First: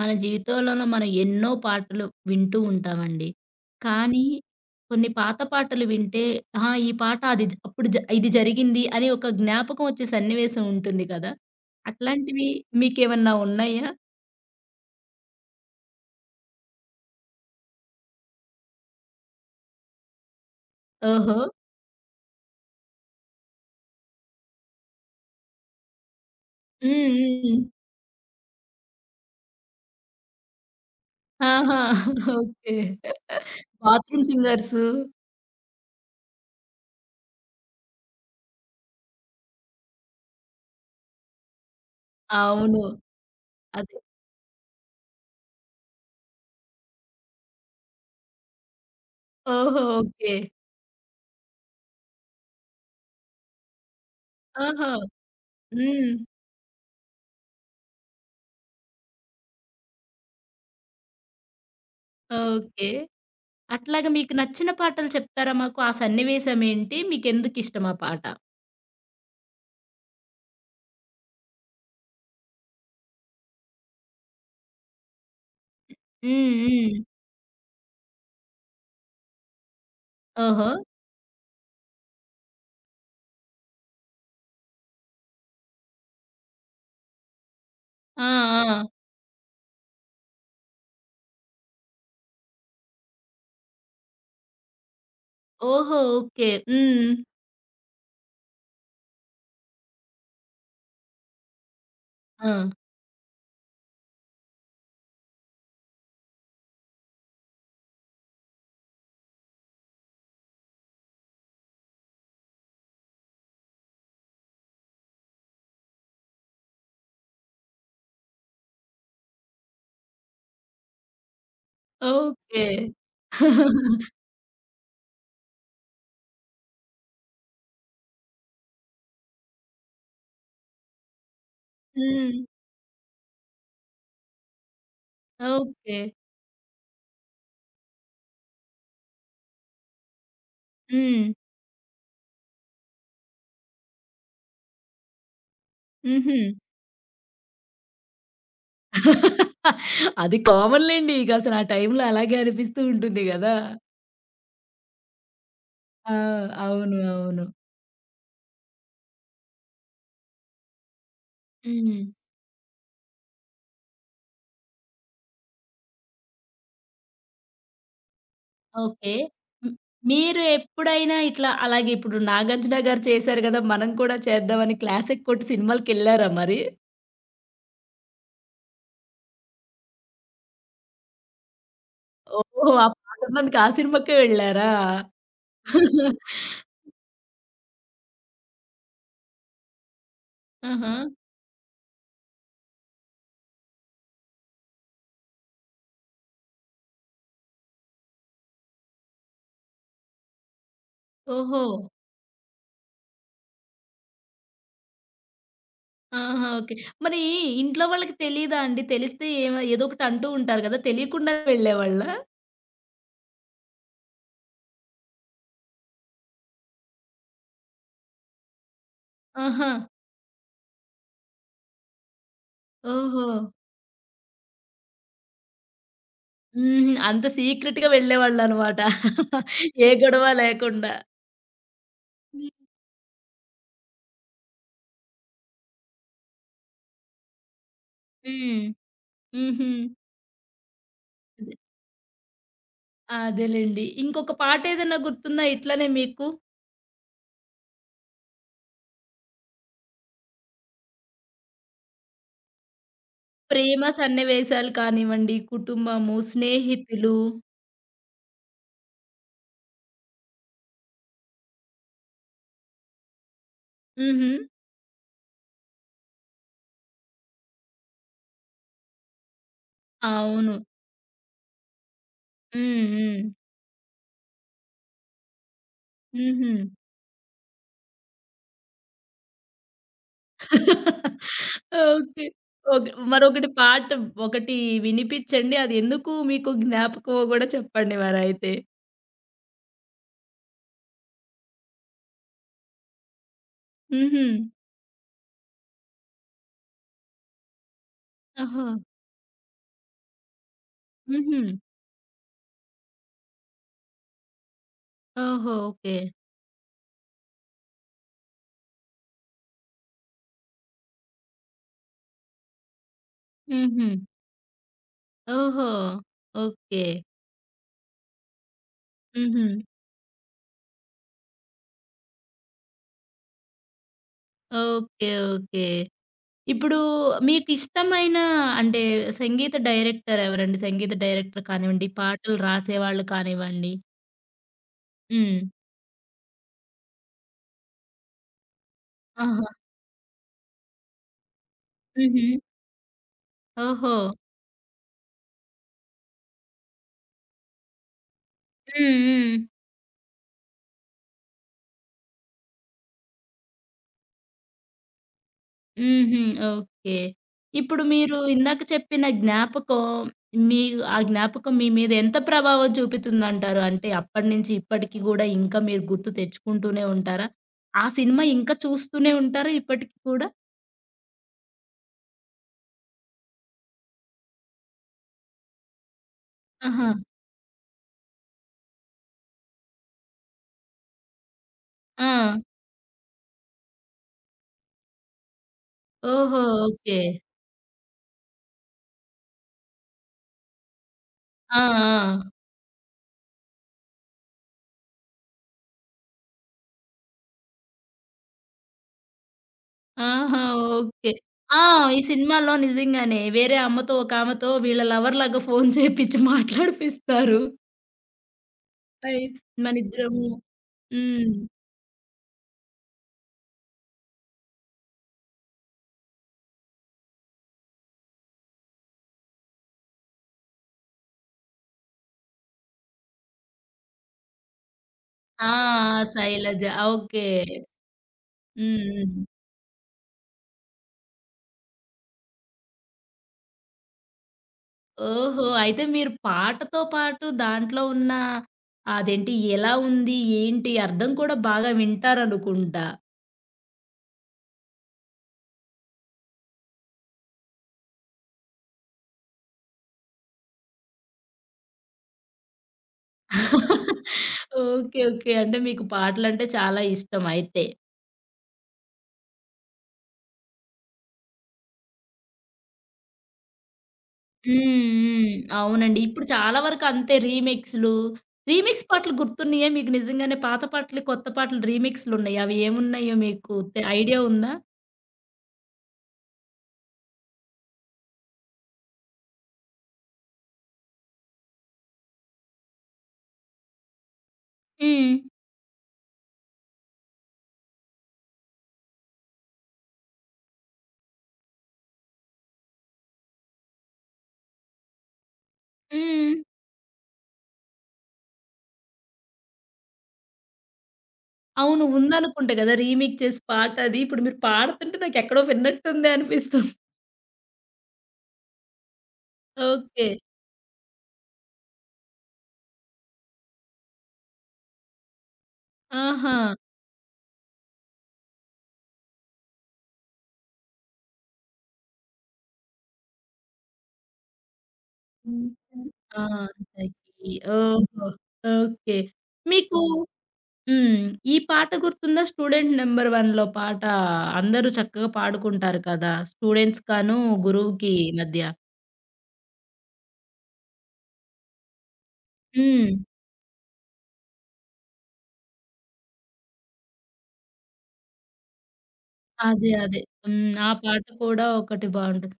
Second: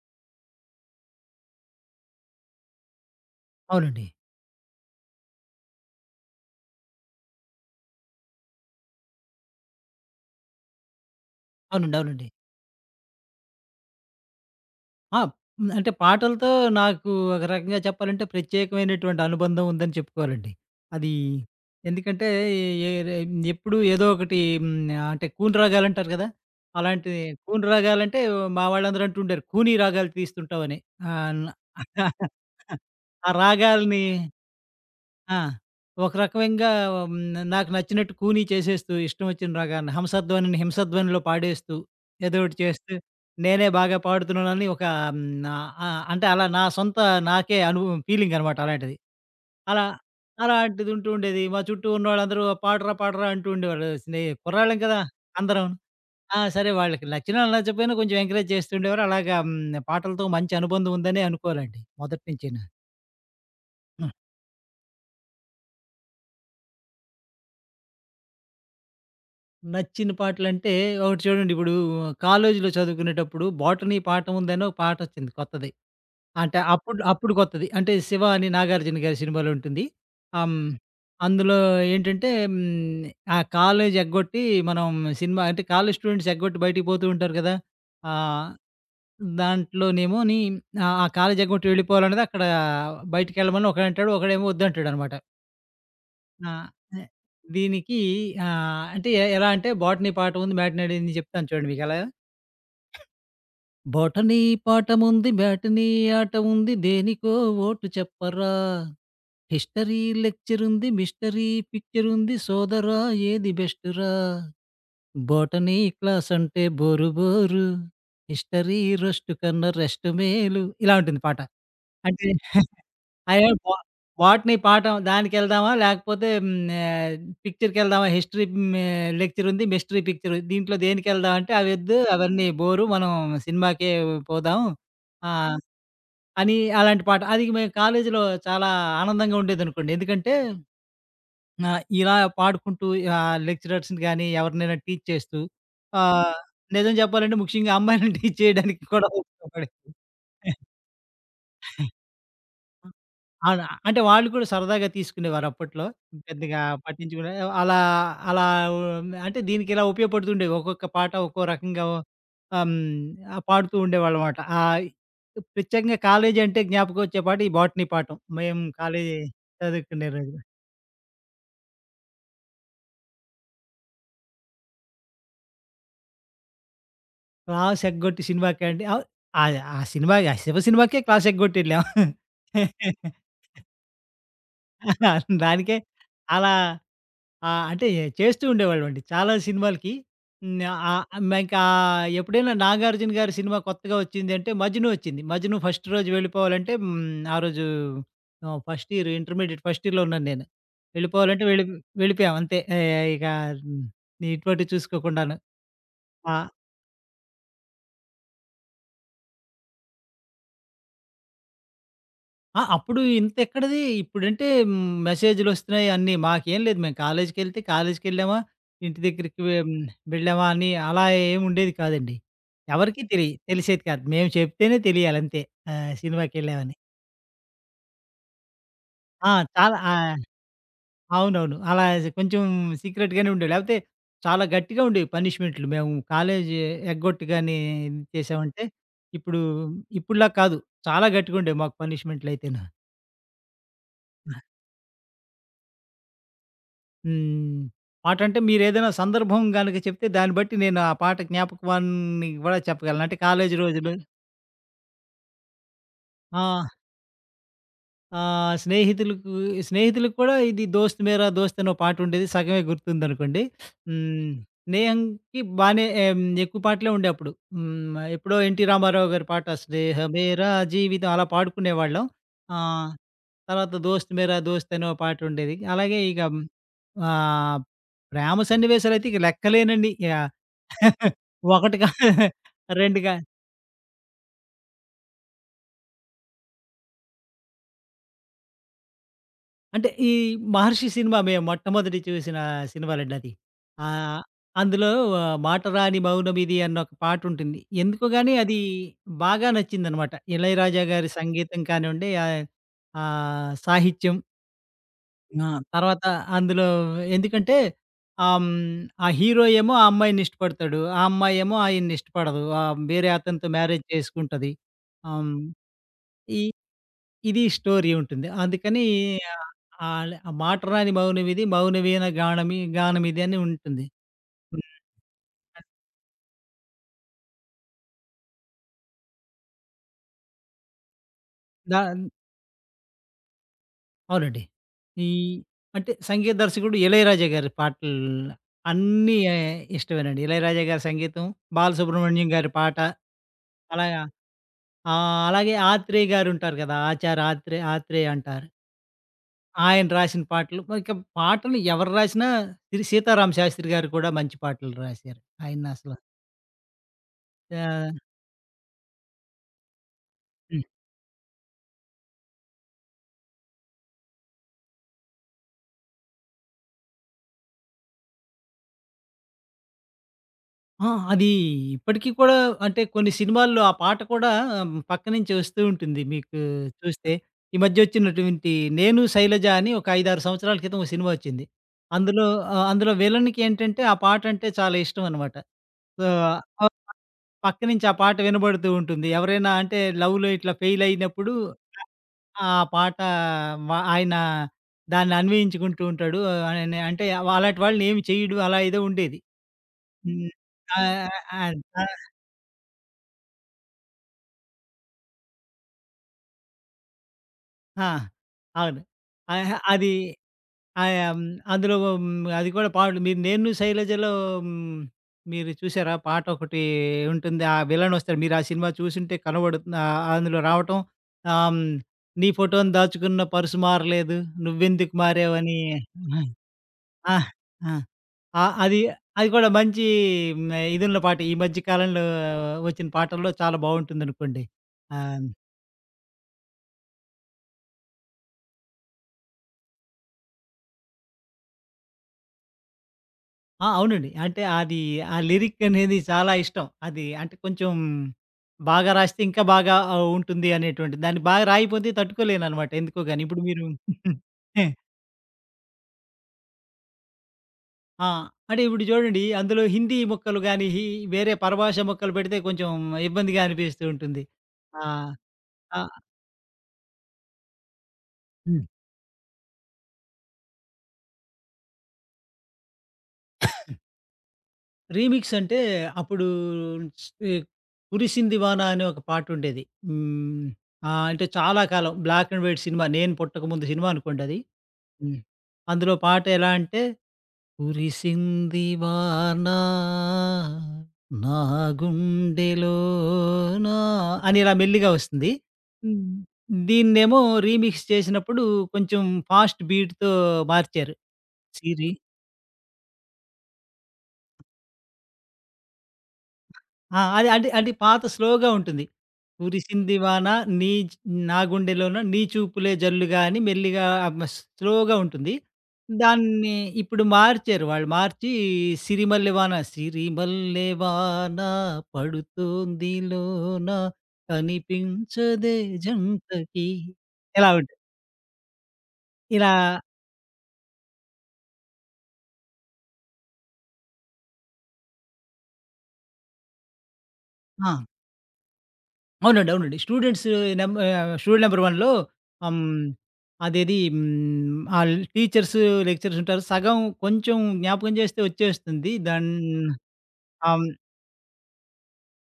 మన జీవితంలోన మనం ఎన్నో పాటలు వింటూ ఉంటామండి. అవునండి. కానీ కొన్ని పాత పాటలు వింటే ఆహ్, ఈ పాట అది జ అప్పుడు జ ఇది జరిగింది. అని ఒక జ్ఞాపకమొచ్చే సన్నివేశం ఉంటుంది గదా! అవునండి. అవునండి. అట్లాంటివి మీకేమన్నా ఉన్నాయా? ఆ! అంటే పాటలతో నాకు ఒక రకంగా చెప్పాలంటే ప్రత్యేకమైనటువంటి అనుబంధం ఉందని చెప్పుకోవాలండి. అది. ఓహో! ఎందుకంటే ఎ ఏరే ఎప్పుడు ఏదోకటి హ్మ్. ఆహ్ అంటే కూను రాగాలంటారు కదా! హ్మ్. అలాంటిది హ్మ్. కూను రాగాలంటే మా వాళ్ళందరూ అంటూ ఉండారు. కూనీ రాగాలు తీస్తుంటావని. ఆ అన్న ఆహా! ఓకే. ఆ రాగాల్ని బాత్రూమ్ సింగర్సు. ఆ! ఒక రకమంగా హ్మ్, నాకు నచ్చినట్టు కూనీ చేసేస్తూ. ఇష్టం వచ్చిన రాగాని హంసధ్వనిని హింసధ్వనిలో పాడేస్తూ. ఏదోకటి అవును. చేస్తే. నేనే అదే. బాగా పాడుతున్నానని ఒక హ్మ్ ఆహ్, అంటే అలా నా సొంత నాకే అనుభవం ఫీలింగనమాట అలాంటిది. ఓహో! అలా ఓకే. అలాంటిది ఉంటూ ఉండేది. మా చుట్టూ ఉన్నోళ్ళందరూ 'ఆ పాడరా పాడరా' అంటూ ఉండేవాళ్ళు. స్నేయి కుర్రాళ్ళం ఆహా! కదా! అందరం. హ్మ్. ఆ! సరే వాళ్ళకి నచ్చినా నచ్చకపోయినా కొంచెం ఎంకరేజ్ చేస్తూండేవారు. అలాగా హ్మ్. పాటలతో మంచి అనుబంధం ఉందనే అనుకోవాలండి, మొదటినుంచైనా. ఓకే. అట్లాగ ఆ! మీకు నచ్చిన పాటలు చెప్తారా మాకు? ఆ సన్నివేశమేంటి? మీకెందుకు ఇష్టమా పాట? నచ్చిన పాటలంటే ఒకటి చూడండి ఇప్పుడు, కాలేజీలో చదువుకునేటప్పుడు 'బోటనీ పాఠం ఉందని' ఒక పాటొచ్చింది కొత్తది. హ్మ్. అంటే అప్పుడులో హ్మ్. అప్పుడు కొత్తది. అంటే 'శివ' అని నాగార్జున గారి సినిమాలో ఉంటుంది. హ్మ్. ఓహో! అందులో ఏంటంటే, హ్మ్. ఆ కాలేజీ ఎగ్గొట్టి మనం సినిమా అంటే కాలేజీ స్టూడెంట్స్ ఎగ్గొట్టి బయటికి పోతూ ఉంటారు గదా! ఆ! ఆ! ఆ! దాంట్లోనేమోని ఆ! ఆ కాలేజీ ఎగ్గొట్టి వెళ్ళిపోవాలనేది అక్కడా బయటికెళ్ళమని ఒకడంటాడు. ఒకడేమో ఒద్దంటాడనమాట. ఓహో! ఓకే. ఆ! ఎ హ్మ్. దీనికి ఆహ్, అంటే ఎ ఎలా అంటే బోటనీ పాఠం ఉంది, మ్యాటినీ ఆడింది జెప్తాను చూడండి మీకెలా ఆ! బోటనీ పాఠముంది, మ్యాటనీ ఆట ఉంది, దేనికో ఓటు చెప్పరా? హిస్టరీ లెక్చరుంది, మిస్టరీ పిక్చరుంది, సోదరా, ఏది బెస్టురా? బోటనీ క్లాసంటే బోరు బోరు. హిస్టరీ రోష్టు కన్నా రెష్టు మేలు ఇలా ఉంటుంది పాట. అంటే, ఓకే. అయ్యో బా బొటనీ పాఠం దానికెళ్దామా? లేకపోతే హ్మ్. నా పిక్చర్‌కెళ్దామా? హిస్టరీ మే లెక్చరుంది, మిస్టరీ పిక్చరు, దీంట్లో దేనికెళ్దామంటే అవి వద్దు హ్మ్. అవన్నీ బోరు మనం సినిమాకే పోదాం. ఆహ్, ఓకే. అని అలాంటి పాట. అది మేము కాలేజీలో చాలా ఆనందంగా ఉండేదనుకోండి. ఎందుకంటే హ్మ్. ఆహ్, ఇలా పాడుకుంటూ ఆహ్, లెక్చరర్స్‌ని గాని ఎవరినైనా టీజ్ చేస్తూ, ఆ! హుహు. నిజం జెప్పాలంటే ముఖ్యంగా అమ్మాయిలని టీజ్ చేయడానికి కూడా ఉపయోగపడింది. అది కామన్‌ లేండి. ఇకసలు ఆ టైంలో అలాగే అనిపిస్తూ ఉంటుంది గదా! అలా. అంటే, వాళ్ళు కూడా సరదాగా తీసుకునేవారు అప్పట్లో. ఆ! పెద్దగా అవును. పట్టించుకునే అవును. అలా అలా ఉండి అంటే దీనికి ఇలా ఉపయోగపడుతూండేవి. ఒక్కొక్క పాట ఒక్కో రకంగా హ్మ్. ఆహ్, హ్మ్. ఆ! పాడుతూ ఉండేవాళ్ళమాట. ఆహ్, ఈ ప్రత్యేకంగా కాలేజీ అంటే జ్ఞాపకం వచ్చే పాట ఈ బోటనీ పాఠం, మేము ఓకే. కాలేజీ హ్మ్. చదువుకునే మీరు రోజులో. ఎప్పుడైనా ఇట్లా, అలాగే ఇప్పుడు నాగార్జున గారు చేశారు గదా! మనం కూడా చేద్దామని క్లాసెక్కొట్టి సినిమాలకెళ్లారా మరి? క్లాసెగ్గొట్టి సినిమాకే అండి. అవ అది ఆ సినిమాకి ఆ 'శివ' సినిమాకే క్లాసెగ్గొట్టి యేళ్ళాం. ఓహో! ఆ పాటునందుకు ఆ! సినిమాకే వెళ్ళారా? దానికే అలా ఆ! అంటే చేస్తూ ఉండేవాళ్లమండి. చాలా సినిమాలకి హ్, ఆహా! ఆహ్, ఇంకా ఎప్పుడైనా నాగార్జున గారి సినిమా కొత్తగా వచ్చిందంటే, 'మజ్ను' వచ్చింది. 'మజ్ను' ఫస్ట్ రోజు వెళ్లిపోవాలంటే హ్మ్. ఆ రోజు ఆహ్, ఫస్ట్ ఇయర్, ఇంటర్మీడియేట్ ఫస్ట్ ఇయర్‌లో ఉన్నాను నేను. వెళ్లిపోవాలంటే వెళ్లి ఓహో! వెళ్లిపోయాం అంతే. ఆహ్, ఇక హ్మ్. నీట్‌ఆటు చూసుకోకుండాను. ఆ! ఆహా! ఓకే. మరి ఇంట్లో వాళ్ళకి తెలీదా అండి? తెలిస్తే ఏమ ఏదోకటి అంటూ ఉంటారు కదా! తెలియకుండా వెళ్ళేవాళ్ళా? ఆ! అప్పుడు ఇంత ఎక్కడది ఇప్పుడంటే హ్, మెసేజ్‌లోస్తున్నాయి, అన్నీ. మాకేం లేదు మేము కాలేజికెళ్తే కాలేజికెళ్ళామా? ఇంటి దగ్గరికి వె ఆహా! వెళ్ళావా అని అలా ఏమి ఉండేది కాదండి. ఎవరికీ తెలియ ఓహో! తెలిసేది కాదు. మేము చెప్తేనే తెలియాలింతే. ఆహ్, సినిమాకెళ్ళామని. హ్మ్. అంత సీక్రెట్‌గా వెళ్లేవాళ్లన్నమాట. ఆ! చాలా ఏ ఆ! గొడవ లేకుండా. అవునవును. అలా కొంచెం హ్మ్. సీక్రెట్ గానే ఉండేవి. లేకపోతే చాలా గట్టిగా ఉండేవి పనిష్‌మెంట్లు. మేము కాలేజి ఎగ్గొట్టుగానీ, ఇది చేశామంటే. హ్మ్. ఇప్పుడు హుహు. ఇప్పుడులా కాదు. చాలా గట్టిగా అదే. ఉండేవి మాకు పనిష్‌మెంట్లయితేనా. అదేలెండి. ఇంకొక [unintelligible] పాటేదన్న గుర్తుందా ఇట్లనే మీకు? హ్మ్. పాటంటే మీరేదైనా సందర్భం గనుక చెప్తే దాన్ని బట్టి నేను ఆ పాట జ్ఞాపకాన్ని కూడా చెప్పగలను. అంటే కాలేజీ ప్రేమ రోజులు. సన్నివేశాలు కానివ్వండి, కుటుంబము, ఆ! స్నేహితులు. ఆ! స్నేహితులకు, స్నేహితులకు కూడా ఇది 'దోస్త్ మేర, దోస్త్' అనో పాటుండేది సగమే గుర్తుందనుకోండి. హ్మ్. హుహు. స్నేహంకి బానే ఆహ్, హ్మ్. ఎక్కువ పాటలే ఉండేప్పుడు. హ్మ్ ఎప్పుడో ఎన్టీ రామారావు గారి పాట. 'స్నేహమేర అవును. జీవితం' అలా పాడుకునేవాళ్ళం. ఆ! హ్మ్. హ్మ్. తర్వాత 'దోస్త్ మర దోస్త్' అనో పాటుండేది. అలాగే ఇక హ్మ్. హుహు. ఆహ్, ప్రేమ సన్నివేశాలు అయితే ఇక లెక్కలేనన్నీ. ఆ! 1 కాదు, ఓకే. ఓకె. 2 కాదు. మరొకటి పాట ఒకటి వినిపించండి. అది ఎందుకు మీకు జ్ఞాపకమో కూడా చెప్పండి మరైతే? అంటే ఈ 'మహర్షి' సినిమా మేము మొట్టమొదటి చూసిన సినిమాలండి అది. ఆహ్, హుహు. అందులో వ 'మాటరాని మౌనమిది' అన్న ఒక పాటుంటుంది. ఎందుకో గానీ అది ఆహా! బాగా నచ్చిందనమాట. ఇళయరాజ గారి హుహు. సంగీతం కానివ్వండి, ఆహ్, ఆ సాహిత్యం. ఆ! ఓహో! ఓకే. తర్వాత అందులో ఎందుకంటే ఆహ్, హ్మ్. ఆ హీరో ఏమో ఆ అమ్మాయినిష్టపడతాడు. ఆ అమ్మాయేమో ఆయన్నిష్టపడదు. ఆహ్, వేరే అతనితో మ్యారేజ్ హుహు. చేసుకుంటది. ఆహ్, హ్మ్. ఓహో! ఈ ఓకే. ఇది స్టోరీ ఉంటుంది. అందుకనీ ఆహ్, హుహు. అల ఆ 'మాటరాని మౌనమిది మౌనవీణ గానమి గానమిదని' ఉంటుంది. హ్మ్. ఓకే, ఓకే, అద్ ఇప్పుడు మీకిష్టమైన అంటే సంగీత డైరెక్టరెవరండి? సంగీత డైరెక్టర్ కానివ్వండి, దాన్ పాటలు రాసేవాళ్ళు కానివ్వండి? అవునండి. ఈ హ్మ్. అంటే సంగీత దర్శకుడు 'ఇళయరాజ' గారి పాటలు. అన్నీ ఆహా! ఇష్టమేనండి. 'ఇళయరాజ' గారి సంగీతం 'బాలసుబ్రహ్మణ్యం' హుహు. గారి పాట. అలాగా ఓహో! ఆ! అలాగే 'ఆత్రేయ' గారుంటారు కదా! ఆచార ఆత్రే 'ఆత్రేయ' అంటారు. హ్మ్. హ్మ్. ఆయన రాసిన పాటలు, ఇక పాటలు ఎవరు రాసినా 'శ్రీ సీతారామశాస్త్రి' గారు కూడా మంచి పాటలు రాశారు. ఆయనసల హుహు. ఓకే. ఇప్పుడు ఆ! మీరు ఇందాక చెప్పిన జ్ఞాపకం, మీ హ్మ్. ఆ జ్ఞాపకం మీ మీద ఎంత ప్రభావం చూపితుందంటారు? అంటే, అప్పటి నుంచి ఇప్పటికి కూడా ఇంకా మీరు గుర్తు తెచ్చుకుంటూనే ఉంటారా? ఆ సినిమా ఇంకా చూస్తూనే ఉంటారా! ఇప్పటికి కూడా? ఆ! అది ఇప్పటికి కూడా అంటే, కొన్ని సినిమాల్లో ఆ పాట కూడా పక్క నుంచి ఒస్తూ ఉంటుంది. మీకు ఆహా! చూస్తే ఈ మద్యోచ్చినటువంటి 'నేను శైలజ' అని ఒక 5, 6 సంవత్సరాల క్రితం ఓ సినిమా ఒచ్చింది. అందులో, ఆ! ఆహ్, అందులో విలనికేంటంటే ఆ పాటంటే చాలా ఇష్టమన్నమాట. సో [unintelligible] ఆ! ఓహో! ఆ ఓకే. పక్క నుంచి ఆ పాట వినబడుతూ ఉంటుంది. ఎవరైనా అంటే లవ్‌లో ఇట్లా ఫెయిలయినప్పుడు. ఆ! ఆ! అ ఆ పాట మ ఆయన దాన్ని అన్వయించుకుంటూ ఉంటాడు. అని అంటే వ అలాంటి వాళ్ళని ఏమి చేయడు అలా ఏదో ఉండేది. హ్మ్. ఆహా! ఆ ఓకే. ఆన్ ఆ! ఆ! ఈ సినిమాలో నిజంగానే వేరే అమ్మతో ఒకామెతో వీళ్ళ లవర్‌లాగా ఫోను చేపిచ్చి మాట్లాడిపిస్తారు. ఆ! అవును. అయ్ ఆహా! అది. మనిద్దరము ఆ యం హ్మ్. అందులో హ్మ్, అది కూడా పాడు మీరు 'నేన్ను శైలజలో' హ్మ్, మీరు చూసారా? పాటొకటి ఉంటుంది. ఆ విలనొస్తాడు. మీరు ఆ సినిమా చూసుంటే కనబడు ఆ అందులో రావటం. ఆహ్, హ్మ్, 'నీ ఫోటోని దాచుకున్న పర్సు మారలేదు. నువ్వెందుకు ఆ! మారావని'. శైలజ. ఆ! ఓకే. ఆ! ఆ! అది హ్మ్. హ్మ్. అది కూడా మంచి ఇదున్నలో పాట. ఈ మధ్య కాలంలో ఒచ్చిన పాటల్లో చాలా బావుంటుందనుకోండి. ఆ! హ్మ్ ఓహో! అయితే మీరు పాటతో పాటు దాంట్లో ఉన్న, అదేంటి ఎలా ఉంది, ఏంటి, అర్థం కూడా బాగా వింటారనుకుంటా? ఆ! అవునండి. అంటే అదీ ఆ లిరిక్ అనేది చాలా ఇష్టం. అది అంటే కొంచెం, బాగా రాస్తే ఇంకా బాగా ఔ ఉంటుంది అనేటువంటిది. దాన్ని బాగా రాయిపోతే తట్టుకోలేననమాట ఎందుకోగాని, ఇప్పుడు మీరు హే ఓకే, ఓకే. అంటే మీకు పాటలంటే చాలా ఇష్టం అయితే. ఆ! అంటే ఇప్పుడు చూడండి అందులో హిందీ ముక్కలు గాని, హీ వేరే పరభాష ముక్కలు పెడితే కొంచెం, ఇబ్బందిగా అనిపిస్తూ ఉంటుంది. హ్మ్, ఆ! హ్మ్. అహ్ అవునండి. ఇప్పుడు చాలా వరకు అంతే రీమిక్సులు హ్మ్. రీమిక్స్ పాటలు గుర్తున్నాయా మీకు నిజంగానే, పాత పాటలు, కొత్త పాటలు రీమిక్సులు ఉన్నాయ్యి. అవి ఏమున్నాయో, మీకు తె ఐడియా ఉందా? రీమిక్స్ అంటే అప్పుడూ 'కురిసిoది వానా' అనే, ఒక పాట ఉండేది. హ్మ్. ఆహ్, అంటే చాలా కాలం, బ్లాక్ అండ్ వైట్ సినిమా, నేను పుట్టకముందు సినిమా అనుకోండది. హ్మ్. హ్మ్. అందులో పాట ఎలా అంటే, కురిసింది వానా, నాగుండెలోనా అని ఇలా మెల్లిగా వస్తుంది. హ్మ్. దీన్నేమో రీమిక్స్ చేసినప్పుడు, కొంచెం ఫాస్ట్ బీడ్‌తో మార్చారు. అవును. సిరి ఉందనుకుంట కదా! రీమేక్ చేసి పాట అది. ఇప్పుడు మీరు పాడుతుంటే, నాకెక్కడో విన్నట్టుందే అనిపిస్తు ఆ! అది అడి పాత స్లోగా ఉంటుంది. కురిసింది ఓకే. వానా, నీచ్ నాగుండెలోన నీ చూపులే జల్లుగాని మెల్లిగా అమస్ స్లోగా ఉంటుంది. ఆహా! దాన్ని ఇప్పుడు మార్చారు. వాళ్ళు మార్చి, సిరిమల్లె వాన సిరిమల్లె వానా పడుతోంది లోన హ్మ్. కనిపించదే హ్మ్. ఆ! జంటకి. తకిీ. ఇలా ఉంటే ఓహో! ఓకే. ఇలా మీకు హ్మ్. ఈ పాట గుర్తుందా? 'స్టూడెంట్ నంబర్-1'లో పాట. అందరూ చక్కగా పాడుకుంటారు కదా! స్టూడెంట్స్‌కను, ఆ! గురువుకి మధ్య. అవునండి. అవునండి. స్టూడెంట్స్ నం ఆహ్, 'స్టూడెంట్ నెంబర్-1' లో హ్మ్. హ్మ్. అదేది హ్మ్, ఆళ్ళ టీచర్స్, లెక్చరర్స్ ఉంటారు. సగం కొంచెం జ్ఞాపకం చేస్తే వచ్చేస్తుంది. దాన్ అదే. అదే. హ్మ్. ఆ అవును. పాట కూడా ఒకటి బాగుంటది.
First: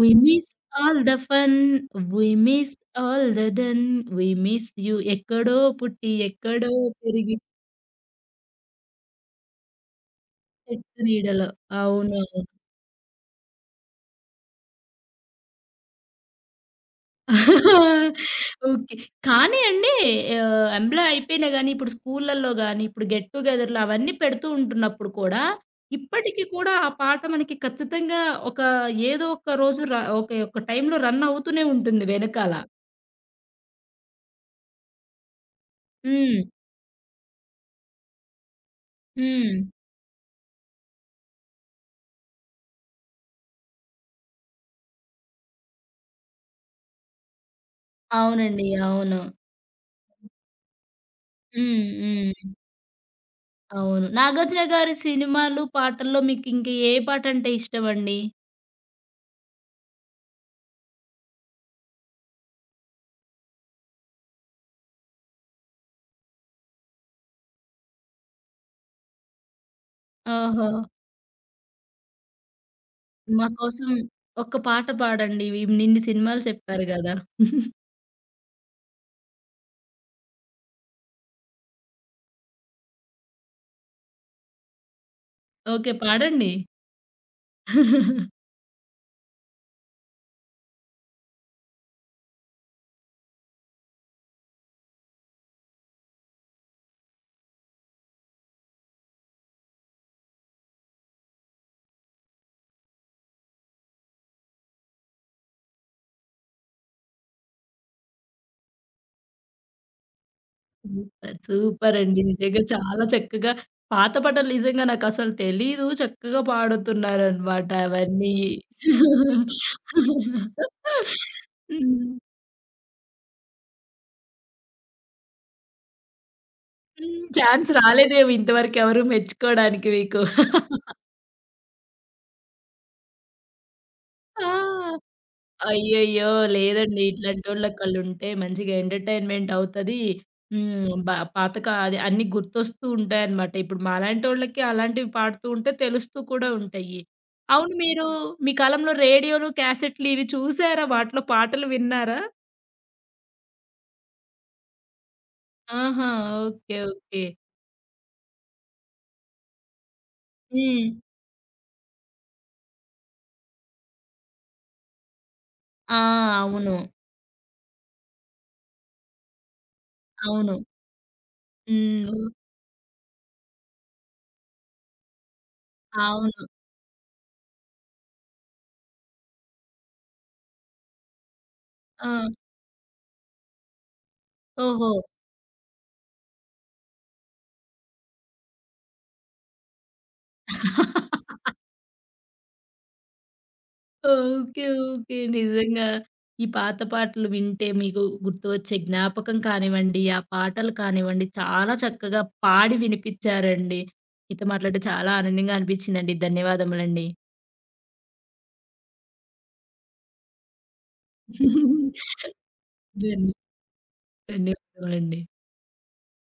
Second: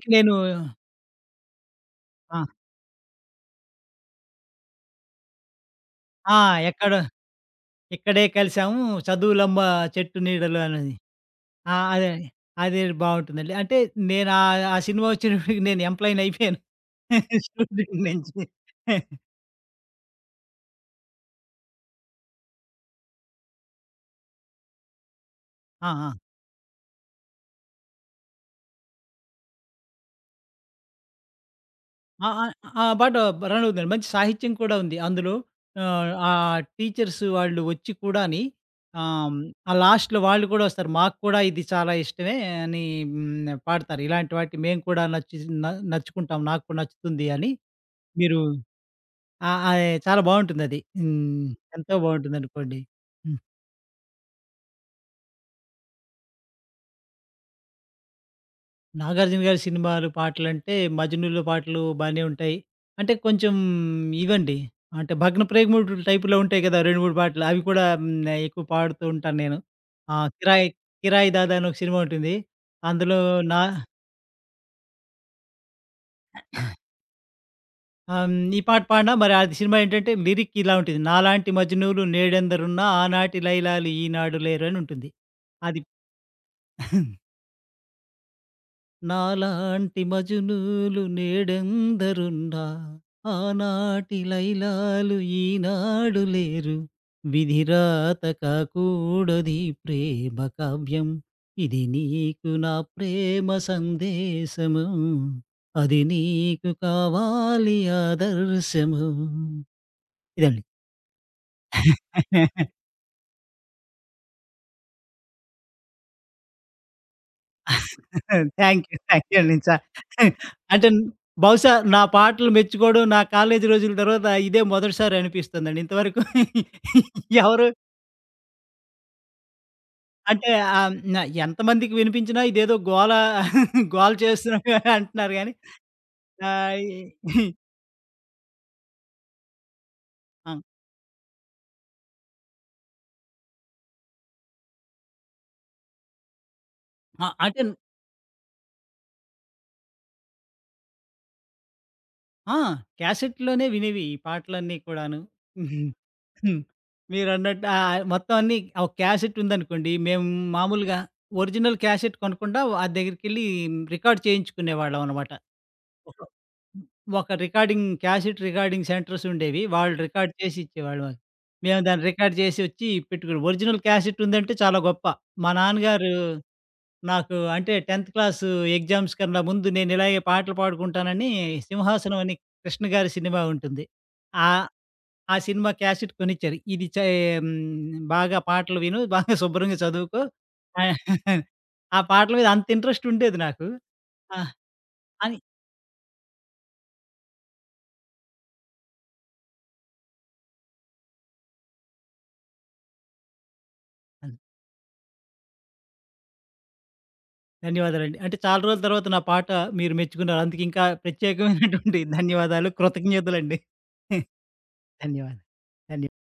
వి నేను miss all the fun. We ఆ! Miss all the done. We miss you. ఎక్కడో పుట్టి ఆ! ఎక్కడో 'ఎక్కడో పెరిగి ఇక్కడే కలిసాము చదువులమ్మ చెట్టు నీడలో' అనేది. 'చెట్టు నీడలో' ఆ! అదే అండి. అవునవును. అదే బావుంటుందండి. అంటే నేనా ఆ సినిమా వచ్చినప్పటికి నేను ఎంప్లాయినైపోయాను స్టూడెంట్ నుంచి. ఓకే. కానీ అండి ఆహ్, ఎంప్లాయ్ అయిపోయినా గానీ ఇప్పుడు స్కూళ్ళళ్ళో గాని, ఇప్పుడు గెట్ టు గెదర్లు అవన్నీ పెడుతూ ఉంటున్నప్పుడు కూడా ఆ! ఆ! ఇప్పటికి కూడా, ఆ పాట మనకి ఖచ్చితంగా ఒక ఏదో ఒక్క రోజు ర ఒకే ఒక టైంలో రన్ అవుతూనే ఉంటుంది ఆ! ఆ! వెనకాల. ఆహ్, పాట బ రన్నవుతుందండి. మంచి సాహిత్యం కూడా ఉంది అందులో. ఆహ్, హ్మ్. ఆహ్, టీచర్స్ వాళ్ళు వచ్చి కూడాని. ఆహ్, హ్మ్. ఆ లాస్ట్‌లో వాళ్ళు కూడా వస్తారు. మాకు కూడా ఇది చాలా ఇష్టమే అని హ్మ్. పాడతారు. ఇలాంటి వాటికి మేము కూడా నచ్చి స్ న నచ్చుకుంటాం. నాకు కూడా నచ్చుతుంది అని. మీరు అవునండి. అవును. ఆహ్, ఆహ్, చాలా బావుంటుందది. హ్మ్. హ్మ్. ఎంతో హ్మ్. బావుంటుందనుకోండి. హ్మ్. అవును, నాగార్జున గారి సినిమాలు, పాటల్లో మీకింక ఏ పాటంటే ఇష్టమండి? నాగార్జున గారి సినిమాలు, పాటలంటే మజునూలో పాటలు బానే ఉంటాయి. అంటే, కొంచెం ఇవండి. అంటే, భగ్న ప్రేగ మూడు టైప్‌లో ఉంటాయి కదా! 2, 3 పాటలు. అవి కూడా హ్మ్ ఆహ్, ఎక్కువ పాడుతూ ఉంటాను నేను. ఆ! కిరాయి ఓహో! కిరాయ్ దాద అని ఒక సినిమా ఉంటుంది. అందులో నా మాకోసం ఒక పాట పాడండి, ఇవినిన్ని సినిమాలు చెప్పారు గదా! ఆహ్, హ్మ్, ఈ పాట పాడిన మరి ఆది సినిమా ఏంటంటే, లిరికిలా ఉంటది. 'నాలాంటి మజునూలు నేడందరున్నా ఆనాటి లయలాలు ఈనాడు లేరు' అని ఉంటుంది. అది. ఓకే, పాడండి. నాలాంటి మజునూలు నేడందరున్న, ఆనాటిలైలాాలు ఈనాడు లేరు. విధిరాత కాకుడది ప్రేమ కావ్యం. ఇది నీకు నా ప్రేమ సందేశము. అదినీకు కావాలియాదరుశము. ఇదండి. సుపర్, సూపరండి నిజంగా చాలా చక్కగా పాత పటలు నిజంగా నాకసలు తెలీదు. చక్కగా పాడుతున్నారనమాట అవన్నీ. థ్యాంక్యూ థ్యాంక్యూ అండి చా అంటే న్ బహుశా నా హ్మ్. పాటలు మెచ్చుకోవడం, నా కాలేజీ రోజుల తర్వాత ఇదే మొదటిసారి అనిపిస్తుందండి. ఇంతవరకు. హ్మ్. ఎవరు ఛాన్స్ రాలేదేమొ ఇంతవరకెవరు మెచ్చుకోవడానికి మీకు. అంటే ఆహ్, న ఎంతమందికి వినిపించినా ఇదేదో గోల గోల ఆ! చేస్తున్నట్టుగానే అంటున్నారు గానీ, అయ్యయ్యో! ఆహ్, ఈ లేదండి. ఇట్లాంటోళ్ళొకళ్ళుంటే మంచిగా ఎంటర్టైన్మెంటవుతది. ఆ! హ్మ్. బా పాతక అది అన్నీ గుర్తొస్తూ ఉంటాయనమాట. ఇప్పుడు మాలాంటోళ్ళకి అలాంటివి పాడుతూ ఉంటే తెలుస్తూ కూడా ఉంటాయి. ఆ! అంటే అవును, మీరు మీ కాలంలో రేడియోలు, క్యాసెట్లు ఇవి చూసారా? వాటిలో పాటలు విన్నారా? ఆ! క్యాసెట్లోనే వినేవి ఈ పాటలన్నీ కూడాను. ఆహా! Okay, okay. మీరన్నట్టు ఆహ్, మొత్తం అన్నీ ఒక క్యాసెటుందనుకోండి. మేము మామూలుగా హ్మ్. ఒరిజినల్ క్యాసెట్ కొనకుండా, ఆ దగ్గరికెళ్ళి రికార్డ్ చేయించుకునేవాళ్ళం అనమాట. ఆ! [unintelligible] ఒక అవును. ఒక రికార్డింగ్ క్యాసిట్ రికార్డింగ్ సెంటర్సుండేవి. వాళ్ళు రికార్డ్ చేసి అవును. ఇచ్చేవాళ్ళువ మేము దాన్ని హ్మ్. ఒ రికార్డ్ చేసొచ్చి పెట్టుకోని, ఒరిజిననల్ క్యాసెటుందంటే చాలా గొప్ప. మా నాన్నగారు అవును. నాకు అంటే, 10థ్ క్లాసు ఎగ్జామ్స్ కన్నా ముందు నేను ఇలాగే పాటలు పాడుకుంటానని 'సింహాసనం' ఆ! అని కృష్ణ గారి సినిమా ఉంటుంది. ఆహ్, ఓహో! ఆ సినిమా క్యాసెట్ కొనిచ్చారు. ఇది చె హ్మ్, బాగా పాటలు విను, బాగా శుభ్రంగా చదువుకో. ఆహ్, ఆ పాటల మీద అంత ఇంట్రెస్టుండేది నాకు. ఆ! Okay, okay. అని నిజంగా. ఈ పాత పాటలు వింటే మీకు గుర్తువచ్చే జ్ఞాపకం కానివ్వండి, ఆ పాటలు కానివ్వండి చాలా చక్కగా పాడి వినిపించారండి. హ్మ్. మీతో మాట్లాడడం చాలా ఆనందంగా అనిపించిందండి. ధన్యవాదములండి. ధన్యవాదాలండి. అంటే చాలా రోజుల తర్వాత నా పాట మీరు మెచ్చుకున్నారు. అందుకు ఇంకా ప్రత్యేకమైనటువంటి ధన్యవాదాలు, ధన్ కృతజ్ఞతులండి. ధన్యవాదములండి. ధన్యవాదాలు. దాన్య